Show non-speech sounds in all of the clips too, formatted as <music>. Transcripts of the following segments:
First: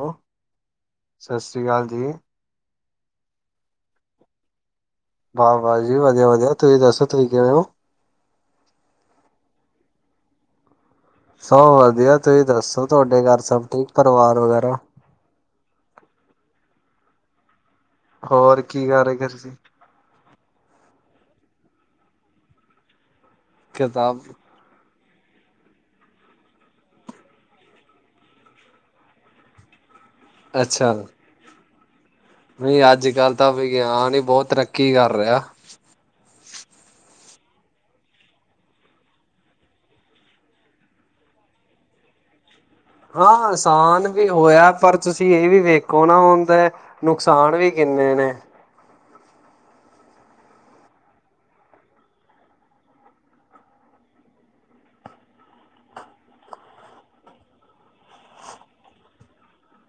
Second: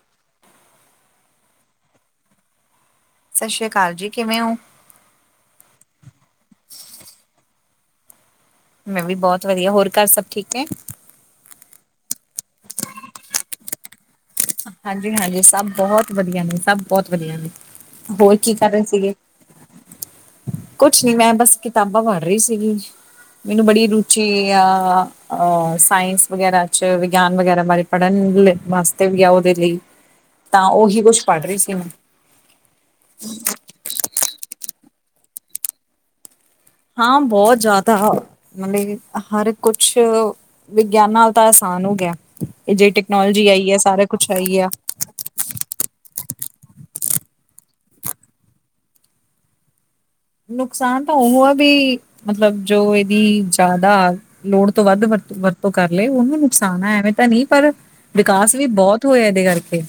ਹੋ, ਸਤਿ ਸ਼੍ਰੀ ਅਕਾਲ ਜੀ ਸਤਿ ਸ੍ਰੀ ਅਕਾਲ ਜੀ ਕਿਵੇਂ ਹੋ ਵਾਹ ਬਾਹ ਜੀ ਵਧੀਆ ਵਧੀਆ ਤੁਸੀਂ ਦੱਸੋ ਤੁਸੀਂ ਕਿਵੇਂ ਹੋ ਮੈਂ ਵੀ ਬਹੁਤ ਵਧੀਆ ਹੋਰ ਘਰ ਸਭ ਠੀਕ ਹੈ ਸਭ ਵਧੀਆ ਤੁਸੀਂ ਦੱਸੋ ਤੁਹਾਡੇ ਘਰ ਸਭ ਠੀਕ ਪਰਿਵਾਰ ਵਗੈਰਾ ਹਾਂਜੀ ਸਭ ਬਹੁਤ ਵਧੀਆ ਨੇ ਸਭ ਬਹੁਤ ਵਧੀਆ ਨੇ ਹੋਰ ਕੀ ਕਰ ਰਹੇ ਸੀਗੇ ਕੁਛ ਨੀ ਮੈਂ ਬਸ ਕਿਤਾਬਾਂ ਭਰ ਰਹੀ ਸੀਗੀ ਮੈਨੂੰ ਬੜੀ ਕਿਤਾਬ ਰੁਚੀ ਸਾਇੰਸ ਵਗੈਰਾ ਚ ਵਿਗਿਆਨ ਵਗੈਰਾ ਬਾਰੇ ਪੜ੍ਹਨ ਵਾਸਤੇ ਵੀ ਆ ਦੇ ਲਈ ਤਾਂ ਅੱਛਾ ਉਹੀ ਕੁਛ ਪੜ੍ਹ ਰਹੀ ਸੀ ਮੈਂ ਨਹੀਂ ਅੱਜ ਕੱਲ ਤਾਂ ਵੀ ਗਿਆ ਨੀ ਬਹੁਤ ਤਰੱਕੀ ਕਰ ਰਿਹਾ ਹਾਂ ਬਹੁਤ ਜ਼ਿਆਦਾ ਮਤਲਬ ਹਰ ਕੁਛ ਵਿਗਿਆਨ ਨਾਲ ਤਾਂ ਆਸਾਨ ਹੋ ਗਿਆ ਇਹ ਜਿ ਹਾਂ ਟੈਕਨੋਲੋਜੀ ਆਈ ਹੈ ਸਾਰਾ ਆਸਾਨ ਵੀ ਕੁਛ ਆਈ ਆ ਹੋਇਆ ਪਰ ਤੁਸੀਂ ਇਹ ਵੀ ਵੇਖੋ ਨਾ ਹੁੰਦਾ ਨੁਕਸਾਨ ਵੀ ਕਿੰਨੇ ਨੇ ਨੁਕਸਾਨ ਤਾਂ ਉਹ ਆ ਵੀ ਮਤਲਬ ਜੋ ਇਹਦੀ ਜ਼ਿਆਦਾ ਲੋੜ ਤੋਂ ਵੱਧ ਵਰਤ ਵਰਤੋਂ ਕਰ ਲਏ ਉਹਨੂੰ ਨੁਕਸਾਨ ਹੈ ਐਵੇਂ ਤਾਂ ਨਹੀਂ ਪਰ ਵਿਕਾਸ ਵੀ ਬਹੁਤ ਹੋਇਆ ਇਹਦੇ ਕਰਕੇ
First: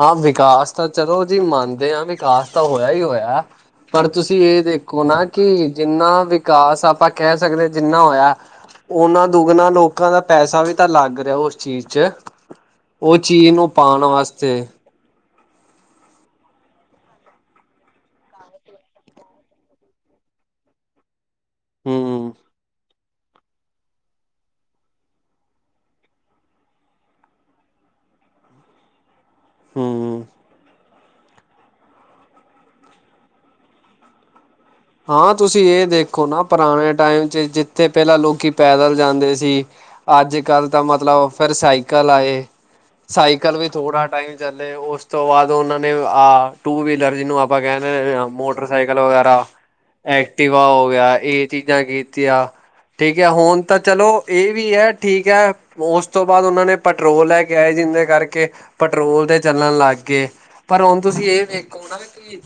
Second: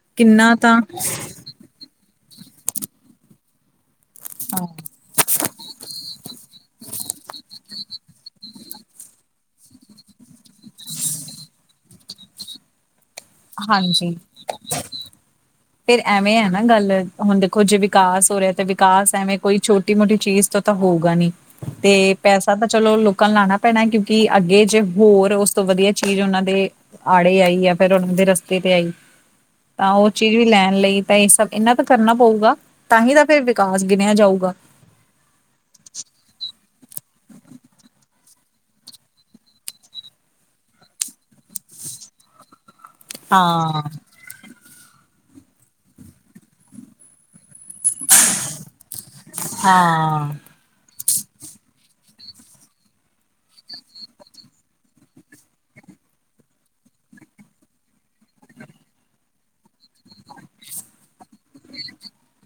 ਹਾਂ ਵਿਕਾਸ ਤਾਂ ਚਲੋ ਜੀ ਮੰਨਦੇ ਹਾਂ ਵਿਕਾਸ ਤਾਂ ਹੋਇਆ ਹੀ ਹੋਇਆ ਪਰ ਤੁਸੀਂ ਇਹ ਹਾਂ ਦੇਖੋ ਨਾ ਕਿ ਜਿੰਨਾ ਵਿਕਾਸ ਆਪਾਂ ਕਹਿ ਸਕਦੇ ਜਿੰਨਾ ਹੋਇਆ ਉਹਨਾਂ ਦੁਗਣਾ ਲੋਕਾਂ ਦਾ ਪੈਸਾ ਵੀ ਤਾਂ ਲੱਗ ਰਿਹਾ ਉਸ ਚੀਜ਼ ਚ ਉਹ ਚੀਜ਼ ਨੂੰ ਪਾਉਣ ਹਾਂਜੀ ਵਾਸਤੇ ਫੇਰ ਐਵੇਂ ਹੈ ਨਾ ਗੱਲ ਹੁਣ ਦੇਖੋ ਜੇ ਵਿਕਾਸ ਹੋ ਰਿਹਾ ਤੇ ਵਿਕਾਸ ਐਵੇਂ ਕੋਈ ਛੋਟੀ ਮੋਟੀ ਚੀਜ਼ ਤੋਂ ਤਾਂ ਹੋਊਗਾ ਨੀ ਤੇ ਹੂੰ ਪੈਸਾ ਤਾਂ ਚਲੋ ਚੱਕਣ ਲਾਉਣਾ ਪੈਣਾ ਕਿਉਂਕਿ ਅੱਗੇ ਜੇ ਹੋਰ ਉਸ ਤੋਂ ਵਧੀਆ ਚੀਜ਼ ਉਹਨਾਂ ਦੇ ਆੜੇ ਆਈ ਹੈ ਫਿਰ ਰ ਦੇ ਰਸਤੇ ਤੇ ਆਈ ਤਾਂ ਉਹ ਹੂੰ। ਚੀਜ਼ ਵੀ ਲੈਣ ਲਈ ਤਾਂ ਇਹ ਸਭ ਇਹਨਾਂ ਤੋਂ ਕਰਨਾ ਪਊਗਾ ਤਾਂ ਹੀ ਤਾਂ ਫੇਿਰ ਵਿਕਾਸ ਗਿਣਿਆ ਜਾਊਗਾ ਹਾਂ ਤੁਸੀਂ ਇਹ ਦੇਖੋ ਨਾ ਪੁਰਾਣੇ ਟਾਈਮ ਚ ਜਿੱਥੇ ਪਹਿਲਾਂ ਲੋਕੀ ਪੈਦਲ ਜਾਂਦੇ ਸੀ ਅੱਜ ਕੱਲ੍ਹ ਤਾਂ ਮਤਲਬ ਫਿਰ ਸਾਈਕਲ ਆਏ ਸਾਈਕਲ ਵੀ ਹਾਂ ਥੋੜਾ ਟਾਈਮ ਚੱਲੇ, ਉਸ ਤੋਂ ਬਾਅਦ ਉਹਨਾਂ ਨੇ ਆਹ ਟੂ ਵੀਲਰ ਜਿਹਨੂੰ ਫਿਰ ਕਹਿੰਦੇ ਮੋਟਰਸਾਈਕਲ ਵਗੈਰਾ ਹਾਂ ਐਕਟਿਵਾ ਹੋ ਗਿਆ, ਇਹ ਚੀਜ਼ਾਂ ਕੀਤੀਆਂ ਠੀਕ ਹੈ, ਹੁਣ ਤਾਂ ਚਲੋ ਇਹ ਵੀ ਹੈ, ਠੀਕ ਹੈ ਉਸ ਤੋਂ ਬਾਅਦ ਉਹਨਾਂ ਨੇ ਪੈਟਰੋਲ ਲੈ ਕੇ ਆਏ, ਜਿਹਦੇ ਕਰਕੇ, ਪੈਟਰੋਲ ਤੇ ਚੱਲਣ ਲੱਗ ਗਏ। ਪਰ ਹੁਣ ਤੁਸੀਂ ਇਹ ਵੇਖੋ ਨਾ, ਕੀ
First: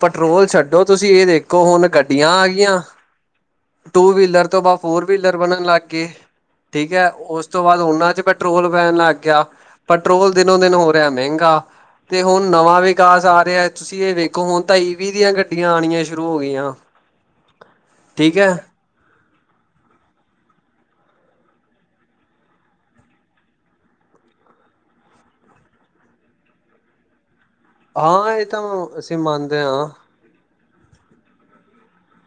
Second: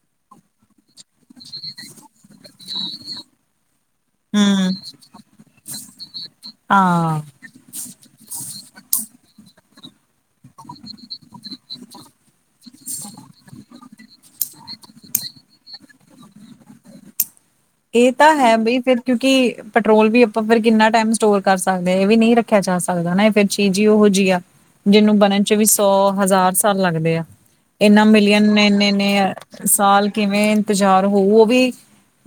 ਪੈਟਰੋਲ ਛੱਡੋ ਤੁਸੀਂ ਇਹ ਦੇਖੋ ਹੁਣ ਗੱਡੀਆਂ ਆ ਗਈਆਂ ਟੂ ਵੀਲਰ ਤੋਂ ਹੂੰ ਬਾਅਦ ਫੋਰ ਵੀਲਰ ਬਣਨ ਲੱਗ ਗਏ, ਠੀਕ ਹੈ, ਹਾਂ ਉਸ ਉਸ ਤੋਂ ਬਾਅਦ ਉਹਨਾਂ ਚ ਪੈਟਰੋਲ ਪੈਣ ਲੱਗ ਗਿਆ, ਪੈਟਰੋਲ ਦਿਨੋ ਦਿਨ ਹੋ ਰਿਹਾ ਮਹਿੰਗਾ। ਤੇ ਹੁਣ ਨਵਾਂ ਵਿਕਾਸ ਆ ਰਿਹਾ ਤੁਸੀਂ ਇਹ ਵੇਖੋ, ਹੁਣ ਤਾਂ ਈਵੀ ਦੀਆਂ ਗੱਡੀਆਂ ਆਣੀਆਂ ਸ਼ੁਰੂ ਹੋ ਗਈ ਆ ਏ ਤਾਂ ਹੈ ਬਈ, ਫਿਰ ਕਿਉਂਕਿ ਪੈਟਰੋਲ ਵੀ ਆਪਾਂ ਫਿਰ ਕਿੰਨਾ ਟਾਈਮ ਸਟੋਰ ਕਰ ਸਕਦੇ ਹਾਂ, ਇਹ ਵੀ ਨਹੀਂ ਰੱਖਿਆ ਜਾ ਸਕਦਾ ਨਾ ਫਿਰ ਚੀ ਜੀ ਉਹੋ ਜਿਹੀ ਆ, ਜਿਹਨੂੰ ਬਣਨ ਚ ਵੀ ਸੌ ਹਜ਼ਾਰ ਸਾਲ ਲੱਗਦੇ ਆ। ਇੰਨਾਂ ਹਾਂ ਮਿਲੀਅਨ ਇਹ ਨੇ ਤਾਂ ਇੰਨੇ ਅਸੀਂ ਇੰਨੇ ਮੰਨਦੇ ਹਾਂ ਸਾਲ ਕਿਵੇਂ ਇੰਤਜ਼ਾਰ ਹੋਊ, ਉਹ ਵੀ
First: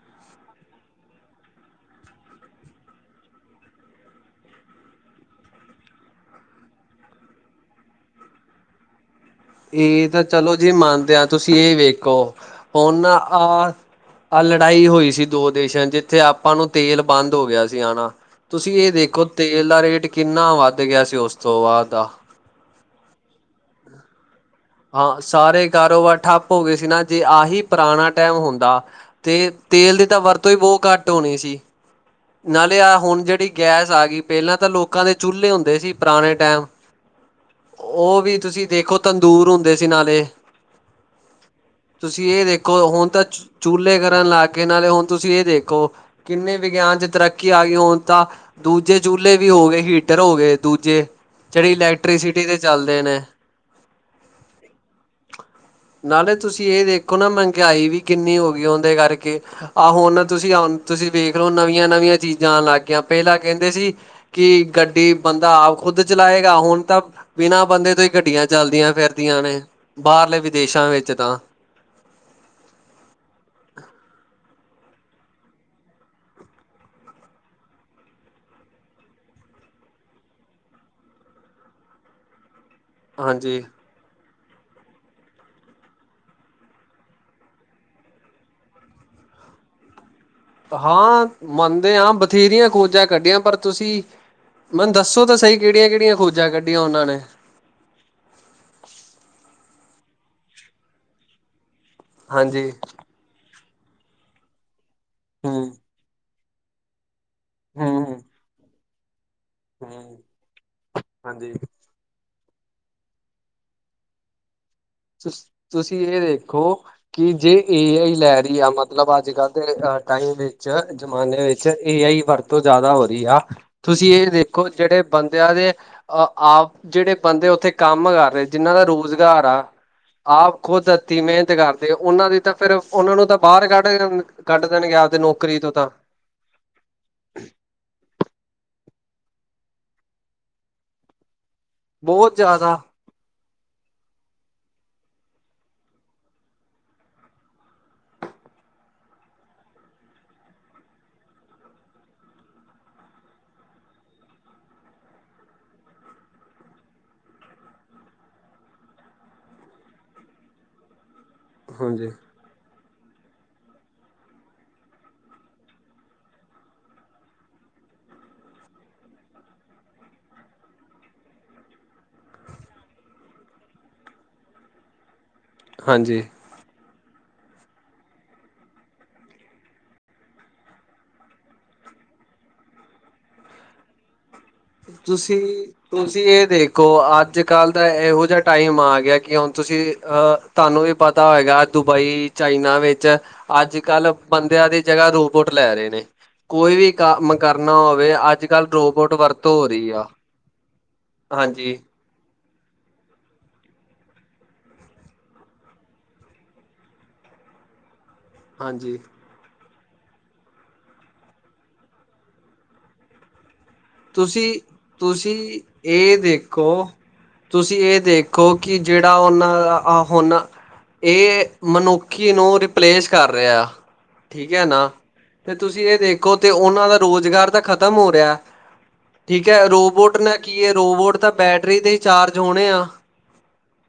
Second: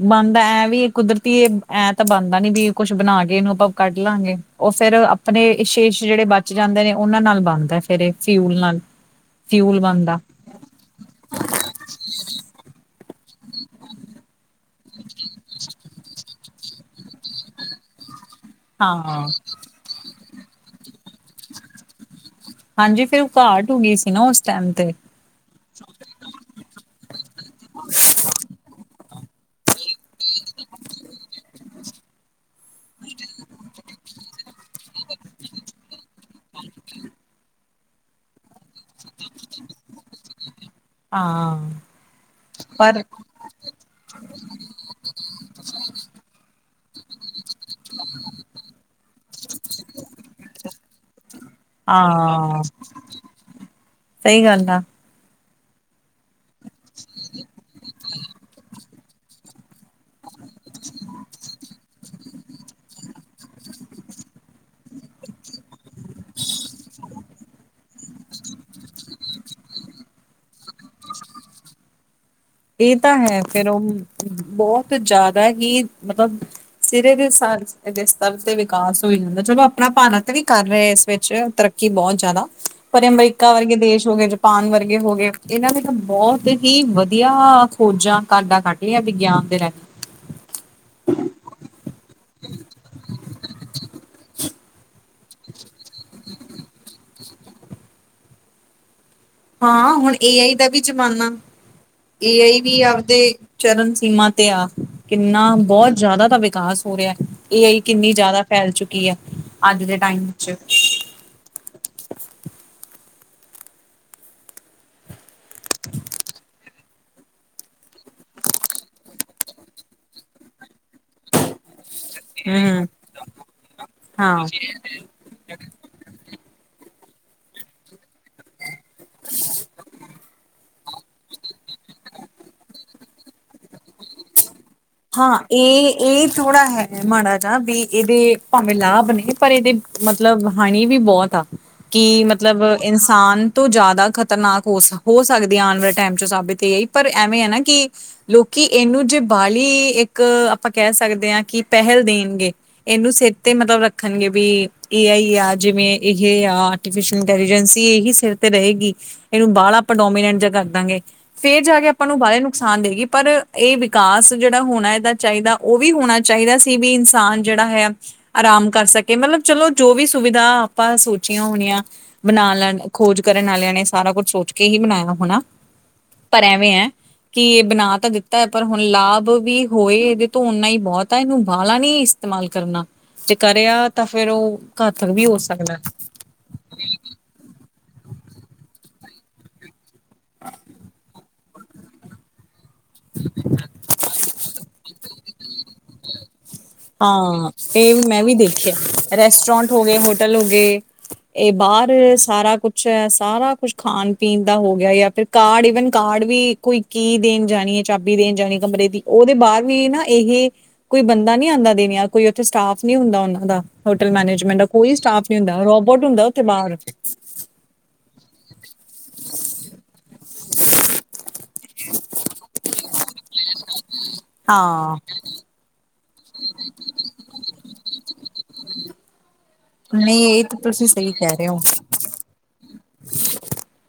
ਬਣਦਾ, ਐਂ ਵੀ ਕੁਦਰਤੀ, ਐਂ ਤਾਂ ਬਣਦਾ ਨੀ ਵੀ ਕੁੱਛ ਬਣਾ ਕੇ ਇਹਨੂੰ ਆਪਾਂ ਕੱਢ ਲਾਂਗੇ। ਉਹ ਫਿਰ ਆਪਣੇ ਵਿਸ਼ੇਸ਼ ਜਿਹੜੇ ਬਚ ਜਾਂਦੇ ਨੇ, ਉਹਨਾਂ ਨਾਲ ਬਣਦਾ ਫਿਰ ਇਹ ਫਿਊਲ ਨਾਲ। ਹ <unintelligible> ਫਿਊਲ ਇਹ ਬਣਦਾ ਤਾਂ, ਚਲੋ ਜੀ ਮੰਨਦੇ ਆ, ਤੁਸੀਂ ਇਹ ਵੇਖੋ, ਹੁਣ ਆਹ। ਆਹ ਲੜਾਈ ਹੋਈ ਸੀ, ਦੋ ਦੇਸ਼ਾਂ ਚ, ਜਿੱਥੇ ਆਪਾਂ ਨੂੰ ਤੇਲ ਬੰਦ ਹੋ ਗਿਆ ਸੀ ਆਣਾ ਤੁਸੀਂ ਇਹ ਹਾਂ ਦੇਖੋ, ਤੇਲ ਦਾ ਰੇਟ ਕਿੰਨਾ ਵੱਧ ਗਿਆ ਸੀ, ਉਸ ਤੋਂ ਬਾਅਦ ਦਾ ਹਾਂਜੀ ਫਿਰ ਉਹ ਘਾਟ ਹੋ ਗਈ ਸੀ ਨਾ, ਉਸ ਟਾਈਮ ਤੇ। ਸਾਰੇ ਕਾਰੋਬਾਰ ਠੱਪ ਹੋ ਗਏ ਸੀ ਨਾ, ਜੇ ਆਹੀ ਪੁਰਾਣਾ ਟਾਈਮ ਹੁੰਦਾ। ਤੇ ਤੇਲ ਦੀ ਤਾਂ ਵਰਤੋਂ ਹੀ ਬਹੁਤ ਘੱਟ ਹੋਣੀ ਸੀ। ਨਾਲੇ ਐ ਹੁਣ ਜਿਹੜੀ ਗੈਸ ਆ ਗਈ, ਪਹਿਲੇ ਤਾਂ ਲੋਕਾਂ ਦੇ ਚੁੱਲੇ ਹੁੰਦੇ ਸੀ, ਪੁਰਾਣੇ ਟਾਈਮ। ਉਹ ਵੀ ਤੁਸੀਂ ਦੇਖੋ, ਤੰਦੂਰ ਹੁੰਦੇ ਸੀ ਨਾਲੇ। ਹਾਂ ਤੁਸੀਂ ਇਹ ਦੇਖੋ, ਪਰ ਹੁਣ ਤਾਂ। ਚੁਲਹੇ ਕਰਨ ਲਾ ਕੇ, ਨਾਲੇ ਹੁਣ ਤੁਸੀਂ ਇਹ ਦੇਖੋ, ਕਿੰਨੇ ਵਿਗਿਆਨ ਚ ਤਰੱਕੀ ਆ ਗਈ, ਹੁਣ ਤਾਂ ਦੂਜੇ ਚੁਲਹੇ ਵੀ ਹੋ ਗਏ, ਹੀਟਰ ਹੋ ਗਏ ਦੂਜੇ ਜਿਹੜੀ ਇਲੈਕਟ੍ਰੀਸਿਟੀ ਤੇ ਹਾਂ, ਚੱਲਦੇ ਨੇ। ਸਹੀ ਗੱਲ ਆ। ਨਾਲੇ ਤੁਸੀਂ ਇਹ ਦੇਖੋ ਨਾ, ਮਹਿੰਗਾਈ ਵੀ ਕਿੰਨੀ ਹੋ ਗਈ ਔਦੇ ਕਰਕੇ। ਆਹੋ ਹੁਣ ਤੁਸੀਂ ਆ ਤੁਸੀਂ ਵੇਖ ਲੋ, ਨਵੀਆਂ ਨਵੀਆਂ ਚੀਜ਼ਾਂ ਆਉਣ ਲੱਗ ਗਈਆਂ, ਪਹਿਲਾਂ ਕਹਿੰਦੇ ਸੀ ਕਿ ਗੱਡੀ ਬੰਦਾ ਆਪ ਖੁੱਦ ਚਲਾਏਗਾ, ਹੁਣ ਤਾਂ ਬਿਨਾਂ ਬੰਦੇ ਤੋਂ ਹੀ ਗੱਡੀਆਂ ਚਲਦੀਆਂ ਫਿਰਦੀਆਂ ਨੇ, ਬਾਹਰਲੇ ਵਿਦੇਸ਼ਾਂ ਵਿੱਚ ਤਾਂ। ਇਹ ਤਾਂ ਹੈ, ਫਿਰ ਉਹ ਬਹੁਤ ਜ਼ਿਆਦਾ ਹੀ, ਮਤਲਬ ਸਿਰੇ ਦੀ ਸਾਂਝ ਐ ਜਿਸ ਸਤਰ ਤੇ ਵਿਕਾਸ ਹੋ ਜਾਂਦਾ, ਚਲੋ ਆਪਣਾ ਭਾਨਾ ਤੇ ਵੀ ਕਰ ਰਹੇ ਇਸ ਵਿੱਚ ਤਰੱਕੀ, ਬਹੁਤ ਜ਼ਿਆਦਾ। ਪਰ ਅਮਰੀਕਾ ਹਾਂਜੀ ਵਰਗੇ ਦੇਸ਼ ਹੋ ਗਏ, ਜਪਾਨ ਵਰਗੇ ਹੋ ਗਏ, ਇਹਨਾਂ ਦੇ ਤਾਂ ਬਹੁਤ ਹੀ ਵਧੀਆ ਖੋਜਾਂ ਘਟਾ ਕੱਡਿਆ, ਵਿਗਿਆਨ ਦੇ ਰਾਹੀਂ। ਹਾਂ ਮੰਨਦੇ ਹਾਂ, ਬਥੇਰੀਆਂ ਖੋਜਾਂ ਕੱਢੀਆਂ, ਪਰ ਤੁਸੀਂ ਮੈਨੂੰ ਦੱਸੋ ਤਾਂ ਸਹੀ, ਕਿਹੜੀਆਂ ਕਿਹੜੀਆਂ ਖੋਜਾਂ ਕੱਢੀਆਂ, ਉਹਨਾਂ ਨੇ। ਹਾਂ ਹੁਣ ਏ ਆਈ ਦਾ ਵੀ ਜ਼ਮਾਨਾ, ਏ ਆਈ ਹਾਂਜੀ ਵੀ ਆਪਦੇ ਚਰਨ ਸੀਮਾ ਤੇ ਆ, ਕਿੰਨਾ ਹੂੰ ਬਹੁਤ ਜ਼ਿਆਦਾ ਤਾਂ ਵਿਕਾਸ ਹੋ ਰਿਹਾ ਹੈ। ਏ ਆਈ ਹੂੰ ਕਿੰਨੀ ਹੂੰ ਜ਼ਿਆਦਾ ਫੈਲ ਚੁੱਕੀ ਹੈ, ਅੱਜ ਦੇ ਹੂੰ ਟਾਈਮ ਵਿੱਚ ਹਾਂਜੀ। ਤੁ। ਤੁਸੀਂ। ਇਹ। ਦੇਖੋ। ਕਿ। ਜੇ। ਏ। ਆਈ। ਹੀ। ਲੈ। ਰਹੀ। ਆ। ਮਤਲਬ। ਅੱਜ। ਕੱਲ੍ਹ। ਦੇ। ਅਹ। ਟਾਈਮ। ਵਿੱਚ। ਜਮਾਨੇ। ਵਿੱਚ। ਇਹ। ਆ। ਹੀ। ਵਰਤੋਂ। ਹਮ ਹਮ ਜ਼ਿਆਦਾ। ਹੋ। ਰਹੀ। ਆ। ਤੁਸੀਂ। ਇਹ। ਹਾਂ ਦੇਖੋ। ਜਿਹੜੇ। ਬੰਦੇ। ਦੇ। ਆਪ। ਜਿਹੜੇ। ਬੰਦੇ। ਉੱਥੇ। ਕੰਮ। ਕਰ। ਰਹੇ। ਜਿੰਹਨਾਂ। ਦਾ। ਰੁਜ਼ਗਾਰ। ਆ। ਆਪ। ਖੁਦ। ਦਿੱਤੀ। ਮਿਹਨਤ। ਕਰਦੇ। ਉਹਨਾਂ। ਦੀ। ਤਾਂ। ਫੇਿਰ। ਉਹਨਾਂ। ਨੂੰ। ਤਾਂ। ਬਾਹਰ। ਕੱਢ। ਕੱਢ। ਦੇਣ। ਗਿਆ। ਹਾਂ। ਇਹ। ਇਹ। ਥੋੜਾ। ਹੈ। ਮਾੜਾ ਜ, ਵੀ ਇਹਦੇ ਭਾਵੇਂ ਲਾਭ ਨੇ, ਪਰ ਇਹਦੇ ਮਤਲਬ ਹਾਣੀ ਵੀ ਬਹੁਤ ਆ। ਕੀ ਬਹੁਤ ਮਤਲਬ ਜ਼ਿਆਦਾ ਐਸ ਨੁਕਸਾਨ ਤੋਂ ਜ਼ਿਆਦਾ ਖ਼ਤਰਨਾਕ ਹੋ, ਹੋ ਸਕਦੀ ਹੈ ਆਉਣ ਵਾਲੇ ਟਾਈਮ ਚ ਸਾਬਿਤ ਏ ਆਈ, ਪਰ ਐਵੇਂ ਐ, ਨਾ ਕਿ ਲੋਕੀ ਇਹਨੂੰ ਜੇ ਬਾਹਲੀ, ਇੱਕ ਆਪਾਂ ਕਹਿ ਸਕਦੇ ਹਾਂ, ਕਿ ਪਹਿਲ ਦੇਣਗੇ। ਇਹਨੂੰ। ਸਿਰ। ਤੇ। ਮਤਲਬ। ਰੱਖਣਗੇ। ਵੀ। ਏ। ਆਈ। ਆ। ਜਿਵੇਂ। ਇਹ। ਆ। ਆਟੀਫਿ। ਇੰਟੈਲੀਜੈਂਸ। ਇਹੀ। ਸਿਰ। ਤੇ ਰਹੇਗੀ। ਇਹਨੂੰ। ਬਾਹ। ਆਪਾਂ। ਡੋਮੀਨੈਂਟ। ਜ। ਕਰ। ਦਾਂਗੇ। ਫੇਰ। ਜਾ। ਕੇ। ਆਪਾਂ। ਹਾਂਜੀ ਨੂੰ। ਬਾਹਲੇ। ਨੁਕਸਾਨ। ਦੇਗੀ। ਪਰ। ਇਹ। ਵਿਕਾਸ। ਜਿਹੜਾ। ਹੋਣਾ। ਇਹਦਾ। ਚਾਹੀਦਾ। ਉਹ। ਵੀ। ਹੋਣਾ। ਚਾਹੀਦਾ। ਸੀ। ਵੀ। ਇਨਸਾਨ। ਜਿਹੜਾ। ਹੈ। ਆਰਾਮ। ਕਰ। ਸਕੇ। ਮਤਲਬ। ਚਲੋ। ਜੋ। ਵੀ। ਸੁਵਿਧਾ। ਆਪਾਂ। ਸੋਚੀਆਂ। ਹੋਣੀਆਂ। ਬਣਾ ਲੈਣ ਖੋਜ ਕਰਨ ਵਾਲਿਆਂ ਨੇ ਸਾਰਾ ਕੁਛ ਸੋਚ ਕੇ ਹੀ ਬਣਾਇਆ ਹੋਣਾ। ਹਾਂਜੀ। ਐਵੇਂ ਹੈ ਕਿ ਇਹ ਬਣਾ ਤਾਂ ਦਿੱਤਾ ਹੈ ਪਰ ਹੁਣ ਲਾਭ। ਵੀ ਹੋਏ ਇਹਦੇ ਤੋਂ ਓਨਾ ਹੀ ਬਹੁਤ ਆ ਇਹਨੂੰ ਬਾਹਲਾ ਨੀ ਇਸਤੇਮਾਲ ਕਰਨਾ। ਜੇ ਕਰਿਆ ਤਾਂ ਫੇਿਰ ਉਹ ਘਰ ਤਕ ਵੀ ਹੋ ਤੁਸੀਂ ਸਕਦਾ। ਤੁਸੀਂ ਏਹ ਦੇਖੋ, ਅੱਜ-ਕੱਲ੍ਹ ਦਾ ਏਹੋ ਜਾ ਟਾਈਮ ਆ ਗਿਆ ਕਿ ਹੁਣ ਤੁਸੀਂ ਅਹ ਤੁਹਾਨੂੰ ਵੀ ਪਤਾ ਹੋਏਗਾ, ਦੁਬਈ ਚਾਈਨਾ ਵਿੱਚ ਅੱਜ-ਕੱਲ੍ਹ ਬੰਦਿਆਂ ਦੀ ਜਗ੍ਹਾ ਰੋਬੋਟ ਲੈ ਰੇ ਨੇ। ਕੋਈ ਵੀ ਕੰਮ ਹਾਂ ਕਰਨਾ ਹੋਵੇ ਅੱਜ-ਕੱਲ੍ਹ ਰੋਬੋਟ ਵਰਤ ਟਰੋਂਟ ਹੋ ਗਏ ਹੋਟਲ ਹੋ ਗੇ, ਏ ਹਾਂਜੀ ਬਾਰ ਸਾਰਾ ਕੁੱ ਅੱਛਾ, ਸਾਰਾ ਕੁਛ ਖਾਣ-ਪੀਣ ਦਾ ਹੋ ਗਿਆ, ਯਾ ਫਿਰ ਕਾਰਡ ਈਵਨ ਕਾਰਡ ਵੀ ਕੋਈ ਕੀ ਦੇਣ ਜਾਣੀ ਏ। ਚਾਬੀ ਦੇਣ ਜਾਣੀ ਕਮਰੇ ਹਾਂਜੀ ਦੀ ਓਹਦੇ ਬਾਰ ਵੀ ਨਾ ਏਹੇ ਕੋਈ ਬੰਦਾ ਨੀ ਨੀ ਆੰਦਾ ਦੇਣੀਆਂ ਕੋਈ ਔਥੇ ਸਟਾਫ ਨੀ ਹੁੰਦਾ ਔਨਾਂ ਦਾ। ਹੋਟਲ ਤੁਸੀਂ ਮੈਨੇਜਮੈਂਟ ਦਾ, ਕੋਈ ਸਟਾਫ ਨੀ ਤੁਸੀਂ ਹੁੰਦਾ ਰੋਬੋਟ ਇਹ ਹੁੰਦਾ ਔਥੇ ਬਾਰ। ਦੇਖੋ ਤੁਸੀਂ ਏ ਦੇਖੋ ਕਿ ਜੇੜਾ ਔਨਾਂ ਹੁਣ ਏ ਮਨੁੱਖੀ ਨੂੰ ਰਿਪਲੇਸ ਕਰ ਰਿਹਾ। ਠੀਕ ਹੈ ਨਾ ਹਾਂ। ਤੇ ਤੁਸੀਂ ਏਹ ਦੇਖੋ ਤੇ ਓਹਨਾਂ ਦਾ ਰੋਜ਼ਗਾਰ ਤੇ ਖ਼ਤਮ ਹੋ ਰਿਹੈ। ਠੀਕ ਹੈ, ਰੋਬੋਟ ਨਹੀਂ ਨਾਲ ਇਹ ਤਾਂ ਕੀ ਹੈ ਤੁਸੀਂ ਸਹੀ ਰੋਬੋਟ ਤਾਂ ਕਹਿ ਰਹੇ ਹੋ ਬੈਟਰੀ ਦੇ ਹੀ ਚਾਰਜ ਹੋਣੇ ਆ।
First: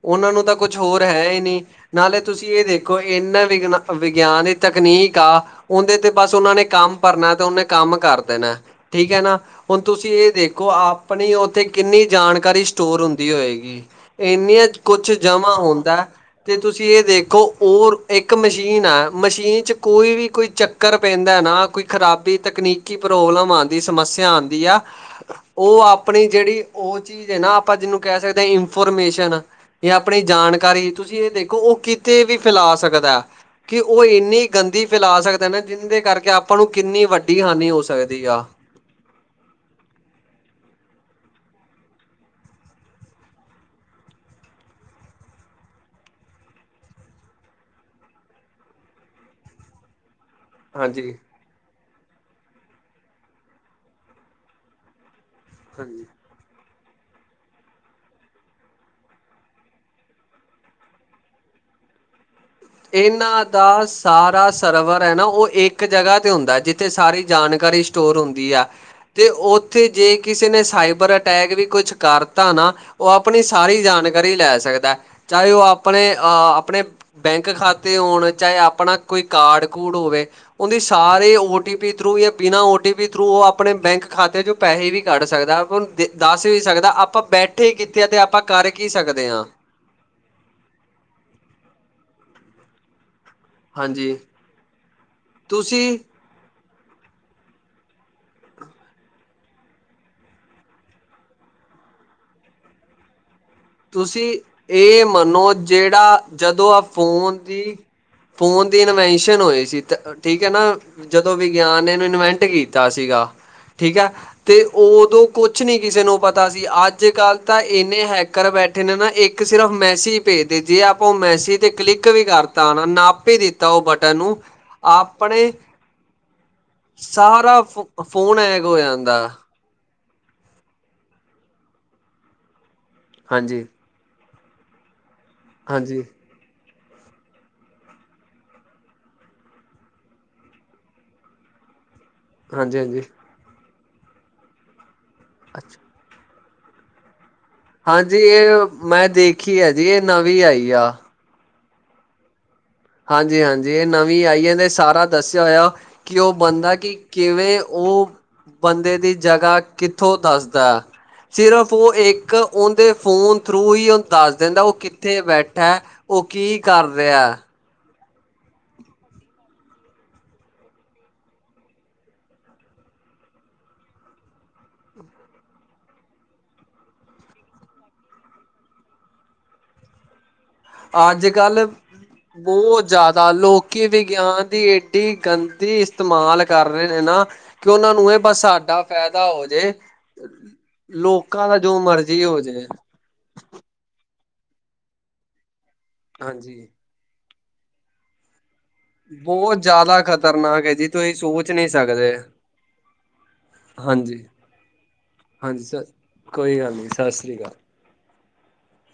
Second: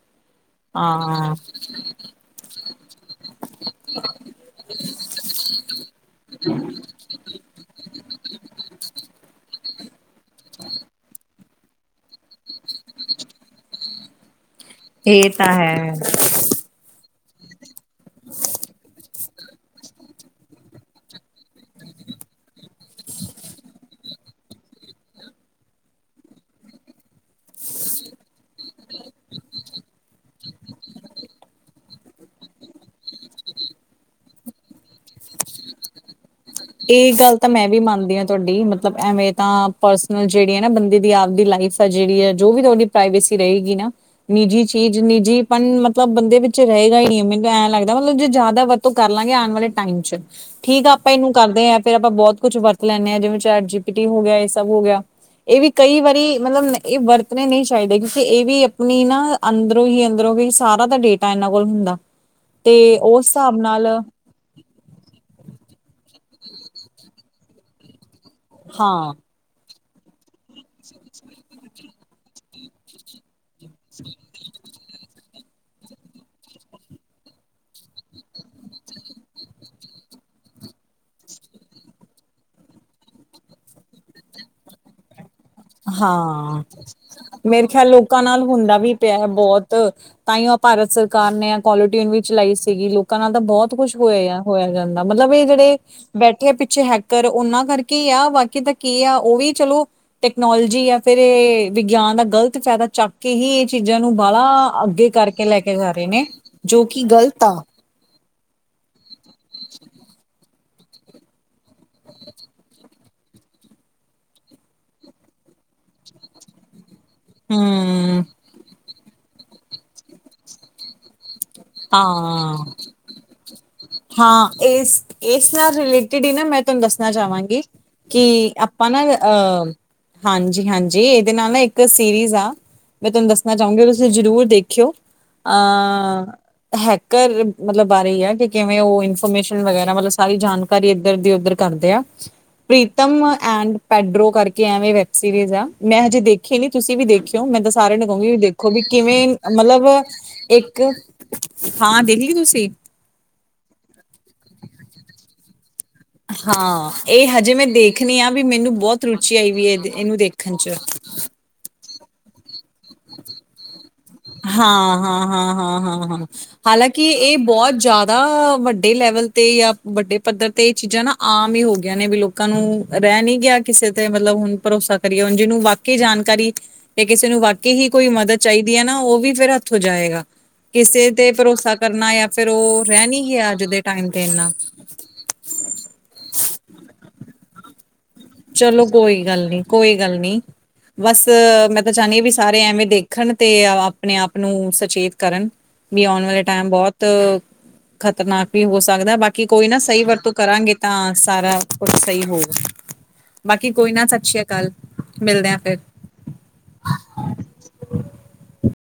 ਓਹਨਾਂ ਨੂੰ ਤਾਂ ਕੁਛ ਹੋਰ ਹੈ ਹਾਂ ਹੀ ਨੀ ਨਾਲੇ ਤੁਸੀਂ ਏਹ ਦੇਖ ਕੋਈ ਇਨਾ ਵਿਗਨਾ ਵਿਗਿਆਨੀ ਤਕਨੀਕ ਆ। ਔੰਦੇ ਤੇ ਬਸ ਓਹਨਾਂ ਨੇ ਕੰਮ ਭਰਨੈ ਤੇ ਓਨੇ ਕੰਮ ਕਰ ਦੇਣੈ, ਠੀਕ ਹੈ ਨਾ। ਹੁਣ ਤੁਸੀਂ ਏਹ ਦੇਖੋ, ਆਪਣੀ ਔਥੇ ਕਿੰਨੀ ਜਾਣਕਾਰੀ ਸਟੋਰ ਹੁੰਦੀ ਹੋਏਗੀ। ਇੰਨੀਆਂ ਕੁਛ ਇਹ ਤਾਂ ਜਮਾਂ ਹੈ ਹੁੰਦੈ। ਤੇ ਤੁਸੀਂ ਏਹ ਦੇਖੋ ਔਰ ਇੱਕ ਮਸ਼ੀਨ ਐ ਮਸ਼ੀਨ 'ਚ ਕੋਈ ਵੀ ਕੋਈ ਚੱਕ ਚੱਕਰ ਪੇੰਦਾ ਨਾ ਕੋਈ ਖਰਾਬੀ, ਤਕਨੀਕੀ ਪ੍ਰੋਬਲਮ ਆਂਦੀ, ਕੋਈ ਸਮੱਸਿਆ ਆੰਦੀ ਆ। ਓਹ ਆਪਣੀ ਜੇੜੀ ਓਹ ਚੀਜ਼ ਏ ਨਾ ਆਪਾਂ ਜਿਨੂੰ ਕੈ ਸਕਦੇ ਆਂ ਇਨਫੋਰਮੇਸ਼ਨ। ਯਾ ਅਪਣੀ ਜਾਣਕਾਰੀ ਤੁਸੀਂ ਏਹ ਦੇਖੋ ਓਹ ਕਿਤੇ ਵੀ ਫੈਲਾ ਸਕਦੈ। ਕਿ ਓਹ ਏੰਨੀ ਗੰਦੀ ਫੈਲਾ ਸਕਦੈ ਨਾ ਜਿੰਦੇ ਕਰਕੇ ਆਪ ਏਹ ਗੱਲ ਤਾਂ ਮੈਂ ਵੀ ਮੰਨਦੀ ਆਂ ਤੁਹੈਡੀ ਮਤਲਬ ਐਵੇਂ ਤਾਂ ਪਰਸਨਲ ਜੇੜੀ ਐ ਨਾ ਬੰਦੇ ਦੀ ਆਪ ਦੀ ਲਾਈਫ ਆ ਜੇੜੀ ਅ ਜੋ ਵੀ ਓਦੀ ਪ੍ਰ੍ਰਾਵੇਸੀ ਰਹੇਗੀ ਨਾ ਨਿੱਜੀ ਚੀਜ਼ ਨਿੱਜੀਪਨ ਮਤਲਬ ਬੰਦੇ ਵਿੱਚ ਰਹੇਗਾ ਹੀ ਨਹੀ। ਮੈਨੂੰ ਤਾਂ ਐਂ ਲੱਗਦਾ ਮਤਲਬ ਜੇ ਜੈਦਾ ਵ ਤੋਂ ਕਰ ਲਾੰਗੇ ਆਣ ਵਾਲੇ ਟਾਈਮ ਚ, ਠੀਕ ਐ ਆਪਾਂ ਹਾਂਜੀ, ਏਨੂੰ ਕਰਦੇ ਆ ਫੇਰ ਅਪਾਂ ਬਹੁਤ ਕੁਛ ਵਰਤ ਲੈਂਣੇ ਆਂ, ਜਿਵੇਂ ਚੈਟ ਜੀ ਪੀ ਟੀ ਹੋ ਗਿਆ, ਏਹ ਸਭ ਹੋ ਗਿਆ। ਏਹ ਵੀ ਕਈ ਹਾਂਜੀ। ਵਾਰੀ ਮਤਲਬ ਨ ਏਹ ਵਰਤਣੇ ਨਹੀਂ ਚਾਹੀਦੇ ਕਿਉਂਕਿ ਏਹ ਵੀ ਅਪਣੀ ਨਾ ਅੰਦਰੋਂ ਹੀ ਅੰਦਰੋਂ ਹੀ ਸਾਰਾ ਦਾ ਡੇਟ ਤਾਂ ਏਨਾਂ ਕੋਲ ਹੁੰਦਾ। ਤੇ ਉਸ ਇਨ੍ਹਾਂ ਹਿਸਾਬ ਦਾ ਨਾਲ ਸਾਰਾ ਸ? ਸਰਵਰ ਐ ਨਾ ਓਹ ਇਕ ਜਗ੍ਹਾ ਤੇ ਹੁੰਦਾ ਹੈ, ਜਿੱਥੇ ਸਾਰੀ ਜਾਣਕਾਰੀ ਸਟੋਰ ਹੁੰਦੀ ਆ, ਹਾਂ ਤੇ ਔਥੇ ਜੇ ਕਿਸੇ ਨੇ, ਸਾਈਬਰ ਅਟੈਕ ਵੀ ਕੁਛ ਕਰ? ਤਾ ਨਾ ਓਹ ਅਪਣੀ ਸਾਰੀ ਜਾਣਕਾਰੀ ਲੈ ਸਕਦਾ ਹੈ। ਚਾਹੇ ਓਹ ਆਪਣੇ ਅ ਅਪਣੇ? ਬੈਂਕ ਖਾਤੇ ਹੋਣ, ਚਾਹੇ ਆਪਣਾ ਕੋਈ ਕਾਰਡ-ਕੂਰਡ ਹੋਵੇ। ਓਦੀ ਸਾਰੇ ਔ ਟੀ ਪੀ ਥਰੂ, ਯਾ ਬਿਨਾਂ ਔ ਟੀ ਪੀ ਥਰੂ, ਓਹ ਆਪਣੇ ਬੈਂਕ ਖਾਤੇਆ ਚੋਂ, ਪੈਹੇ ਵੀ ਕੱਢ ਸਕਦਾ। ਆਪਾਂ ਨੂੰ ਦੱਸ ਵੀ ਹਾਂ, ਸਕਦਾ ਆਪਾਂ ਮੇਰੇ ਬੈਠੇ ਖਿਆਲ ਕਿੱਥੇ ਆ ਤੇ ਲੋਕਾਂ ਆਪਾਂ ਨਾਲ ਕਰ ਹੁੰਦਾ ਕੀ ਵੀ ਪਿਆ ਸਕਦੇ ਹਾਂ ਬਹੁਤ। ਤ ਤਾਂਹੀ ਓਹ ਭਾਰਤ ਸਰਕਾਰ ਨੇ, ਆ ਕੋਲਰਟਯੂਨ ਵੀ ਚਲਾਈ ਸੀਗੀ। ਲੋ ਲੋਕਾਂ ਨਾਲ ਤਾਂ ਬਹੁਤ ਕੁੱਛ ਹਾਂਜੀ ਹੋਇਆ, ਹੋਇਆ ਜਾਂਦਾ, ਮਤਲਬ ਏਹ ਜੇੜੇ? ਤੁਸੀਂ ਬੈਠੇ ਆ ਪਿੱਛੇ ਹੈਕਰ, ਓਨਾਂ ਕਰਕੇ ਹੀ ਆ, ਬਾਕੀ ਤਾਂ ਕੀ ਆ ਓਹ ਵੀ ਚਲੋ? ਟੈਕਨੋਲੋਜੀ ਯਾ, ਫਿਰ ਏਹ ਵਿਗਿਆਨ ਦਾ ਗ਼ਲਤ ਫੈਦਾ ਚੱਕ ਕੇ ਹੀ ਚੀਜ਼ਾਂ ਨੂੰ ਤੁਸੀਂ ਬਾਹਲਾ ਏ ਅੱਗੇ ਕਰਕੇ ਮੰਨੋ, ਲੈ ਕੇ ਜਾ ਰਹੇ ਜੇੜਾ ਨੇ ਜਦੋਂ ਆ ਜੋ ਕਿ ਫੋਨ ਗ਼ਲਤ ਆ ਦੀ? ਫੋਨ ਦੀ ਇਨਵੈਨਸ਼ਨ ਹੋਈ ਸੀ, ਠੀਕ ਹੈ ਨਾ। ਜਦੋਂ ਵਿਗਿਆਨ ਨੇ, ਏਨੂੰ ਇਨਵੈਂਟ ਕੀਤਾ ਸੀਗਾ। ਠੀਕ ਹੈ, ਤੇ ਓਦੋਂ ਕੁਛ ਨਹੀਂ ਕਿਸੇ ਨੂੰ ਪਤਾ ਸੀ, ਅੱਜ? ਅੱਜ-ਕੱਲ੍ਹ ਤਾਂ ਇੰਨੇ ਹਮ ਹੈਕਰ ਬੈਠੇ ਨੇ ਨਾ? ਇੱਕ ਸਿਰਫ ਮੈਸੀੇਜ ਭੇਜਦੇ, ਜੇ ਆਪਾਂ ਓਹ ਮੈਸੀਜ? ਹਾਂ, ਉਹ ਬਟਨ ਨੂੰ ਹਾਂ ਆਪਣੇ ਏਸ-ਏਸ ਨਾਲ ਰਿਲੇਟਿਡ ਹੀ ਨਾ ਮੈਂ? ਤੁਹਾਨੂੰ ਦੱਸਣਾ ਸਾਰਾ ਚਾਹਾਂਗੀ, ਫ ਕਿ ਫੋਨ ਹੈਕ ਹੋ ਆਪਾਂ ਨਾ ਜਾਂਦਾ ਅਹ ਹਾਂਜੀ- ਹਾਂਜੀ, ਇਹਦੇ ਨਾਲ ਨਾ ਇੱਕ ਸੀਰੀਜ਼ ਆ, ਮੈਂ ਤੁਹਾਨੂੰ ਦੱਸਣਾ ਹਾਂਜੀ ਚਾਹੂੰਗੀ, ਤੁਸੀਂ ਜ਼ਰੂਰ ਦੇਖਿਓ। ਆ? ਹਾਂਜੀ ਹੈਕਰ ਮਤਲਬ ਬਾਰੇ ਹੀ ਹੈ, ਕਿ ਕਿਵੇਂ ਉਹ ਇਨਫੋਰਮੇਸ਼ਨ ਵਗੈਰਾ, ਮਤਲਬ ਸਾਰੀ ਜਾਣ? ਕਾਰੀ ਇੱਧਰ ਦੀ ਉੱਧਰ ਕਰਦੇ ਆ। ਹਾਂਜੀ ਹਾਂਜੀ ਪ੍ਰੀਤਮ ਐਂਡ ਪੈਡਰੋ, ਕਰਕੇ ਐਵੇਂ ਵੈਬ ਸੀਰੀਜ਼, ਆ ਅੱਛਾ। ਮੈਂ ਹਜੇ ਦੇਖੀ? ਖੀ ਨਹੀਂ। ਤੁਸੀਂ ਵੀ ਦੇਖਿਓ ਮੈਂ ਤਾਂ ਸਾਰਿਆਂ ਨੂੰ ਹਾਂਜੀ ਕਹੂੰਗੀ, ਵੀ ਇਹ ਦੇਖੋ ਵੀ ਮੈਂ ਕਿਵੇਂ ਦੇਖੀ ਹੈ ਮਤਲਬ ਜੀ ਇਹ ਨਵੀਂ ਆਈ ਇੱਕ- ਆ। ਹਾਂ ਦੇਖਲੀ ਤੁਸੀਂ? ਹਾਂਜੀ- ਹਾਂਜੀ, ਇਹ ਨਵੀਂ ਆਈ ਹੈ, ਇਨਨੇ ਸਾਰਾ ਦੱਸਿਆ ਹੋਇਆ। ਕਿ ਉਹ ਬਣਦਾ ਹਾਂ ਕਿ, ਇਹ ਹਜੇ ਕਿਵੇਂ ਮੈਂ ਉਹ ਦੇਖਣੀ ਆ ਵੀ ਮੈਨੂੰ ਬੰਦੇ ਬਹੁਤ ਦੀ ਰੁਚੀ ਆਈ ਜਗ੍ਹਾ ਵੀ ਇਹ ਕਿੱਥੋਂ ਇਹਨੂੰ ਦੇਖਣ ਦੱਸਦਾ। ਚ ਸਿਰਫ਼ ਉਹ ਇੱਕ ਉਨਦੇ ਫੋਨ ਥਰੂ ਹੀ, ਦੱਸ ਦਿੰਦਾ ਉਹ ਹਾਂ ਕਿੱਥੇ ਹਾਂ ਹਾਂ ਬੈਠਾ। ਹਾਂ ਹਾਂ ਉਹ ਹਾਂ, ਕੀ ਕਰ ਹਾਲਾਂਕਿ ਰਿਹਾ ਇਹ ਬਹੁਤ ਜ਼ਿਆਦਾ, ਵੱਡੇ ਲੈਵਲ ਤੇ, ਜਾਂ ਵੱਡੇ ਪੱਧਰ ਤੇ, ਇਹ ਚੀਜ਼ਾਂ ਨਾ, ਆਮ ਹੀ ਹੋ ਗਈਆਂ ਨੇ। ਬਿਲਕੁਲ? ਲੋਕਾਂ ਨੂੰ ਰਹਿ ਨਹੀਂ ਗਿਆ। ਕਿਸੇ ਤੇ ਮਤਲਬ ਹੁਣ ਭਰੋਸਾ ਕਰੀਏੁ, ਜਿਹਨੂੰ ਵਾਕਈ ਜਾਣਕਾਰੀ? ਤੇ ਕਿਸੇ ਨੂੰ ਵਾਕੇ ਹੀ ਕੋਈ ਮਦਦ ਚਾਹੀਦੀ ਹੈ, ਨਾ, ਉਹ ਵੀ ਫਿਰ ਹੱਥੋ ਜਾਏਗਾ। ਕਿਸੇ ਤੇ ਅੱਜ-ਕੱਲ ਭਰੋਸਾ ਕਰਨਾ, ਜਾਂ ਫਿਰ ਉਹ ਬਹੁਤ ਰਹਿ ਨਹੀਂ ਜ਼ਿਆਦਾ ਗਿਆ। ਅੱਜ ਦੇ ਲੋਕੀ ਟਾਈਮ ਤੇ ਵਿਗਿਆਨ ਇਨਾ? ਦੀ ਗੰਦਗੀ ਇਸਤੇਮਾਲ ਕਰ ਰਹੇ ਨੇ ਨਾ, ਕਿ ਉਹਨਾਂ ਨੂੰ ਇਹ? ਬਸ ਸਾਡਾ ਚਲੋ ਕੋਈ ਫਾਇਦਾ ਹੋ ਗੱਲ ਨੀ, ਜੇ ਕੋਈ ਗੱਲ ਨੀ, ਬਸ ਲੋਕਾਂ ਦਾ ਜੋ ਮੈਂ ਤਾਂ ਚਾਹੁੰਦੀ ਮਰਜ਼ੀ ਹਾਂ ਭਈ ਹੋ ਸਾਰੇ ਜੇ। ਐਵੇਂ ਦੇਖੇ? ਖਣ ਤੇ ਆਪਣੇ ਆਪ ਨੂੰ ਸਚੇਤ ਕਰਨ, ਵੀ ਆਉਣ ਵਾਲਾ ਹਾਂਜੀ ਟਾਈਮ ਬਹੁਤ? ਤਾਂ ਖ਼ਤਰਨਾਕ ਵੀ ਹੋ ਸਕ? ਸਕਦਾ‌। ਬਾਕੀ ਬਹੁਤ ਕੋਈ ਨਾ ਜ਼ਿਆਦਾ ਸਹੀ ਵਰਤੋਂ ਖ਼ਤਰਨਾਕ ਹੈ ਕਰਾਂਗੇ ਜੀ ਤਾਂ ਤੁਸੀਂ ਸੋਚ ਸਾਰਾ ਨਹੀਂ ਕੁਛ ਸਕਦੇ ਸਹੀ ਹੋਵੇ। ਬਾਕੀ ਕੋਈ ਨਾ, ਹਾਂਜੀ ਸਤਿ ਸ਼੍ਰੀ ਅਕਾਲ ਮਿਲਦੇ ਆ ਹਾਂਜੀ ਫਿਰ। ਸਰ ਕੋਈ ਗੱਲ ਨਹੀਂ, ਸਤਿ ਸ਼੍ਰੀ ਅਕਾਲ।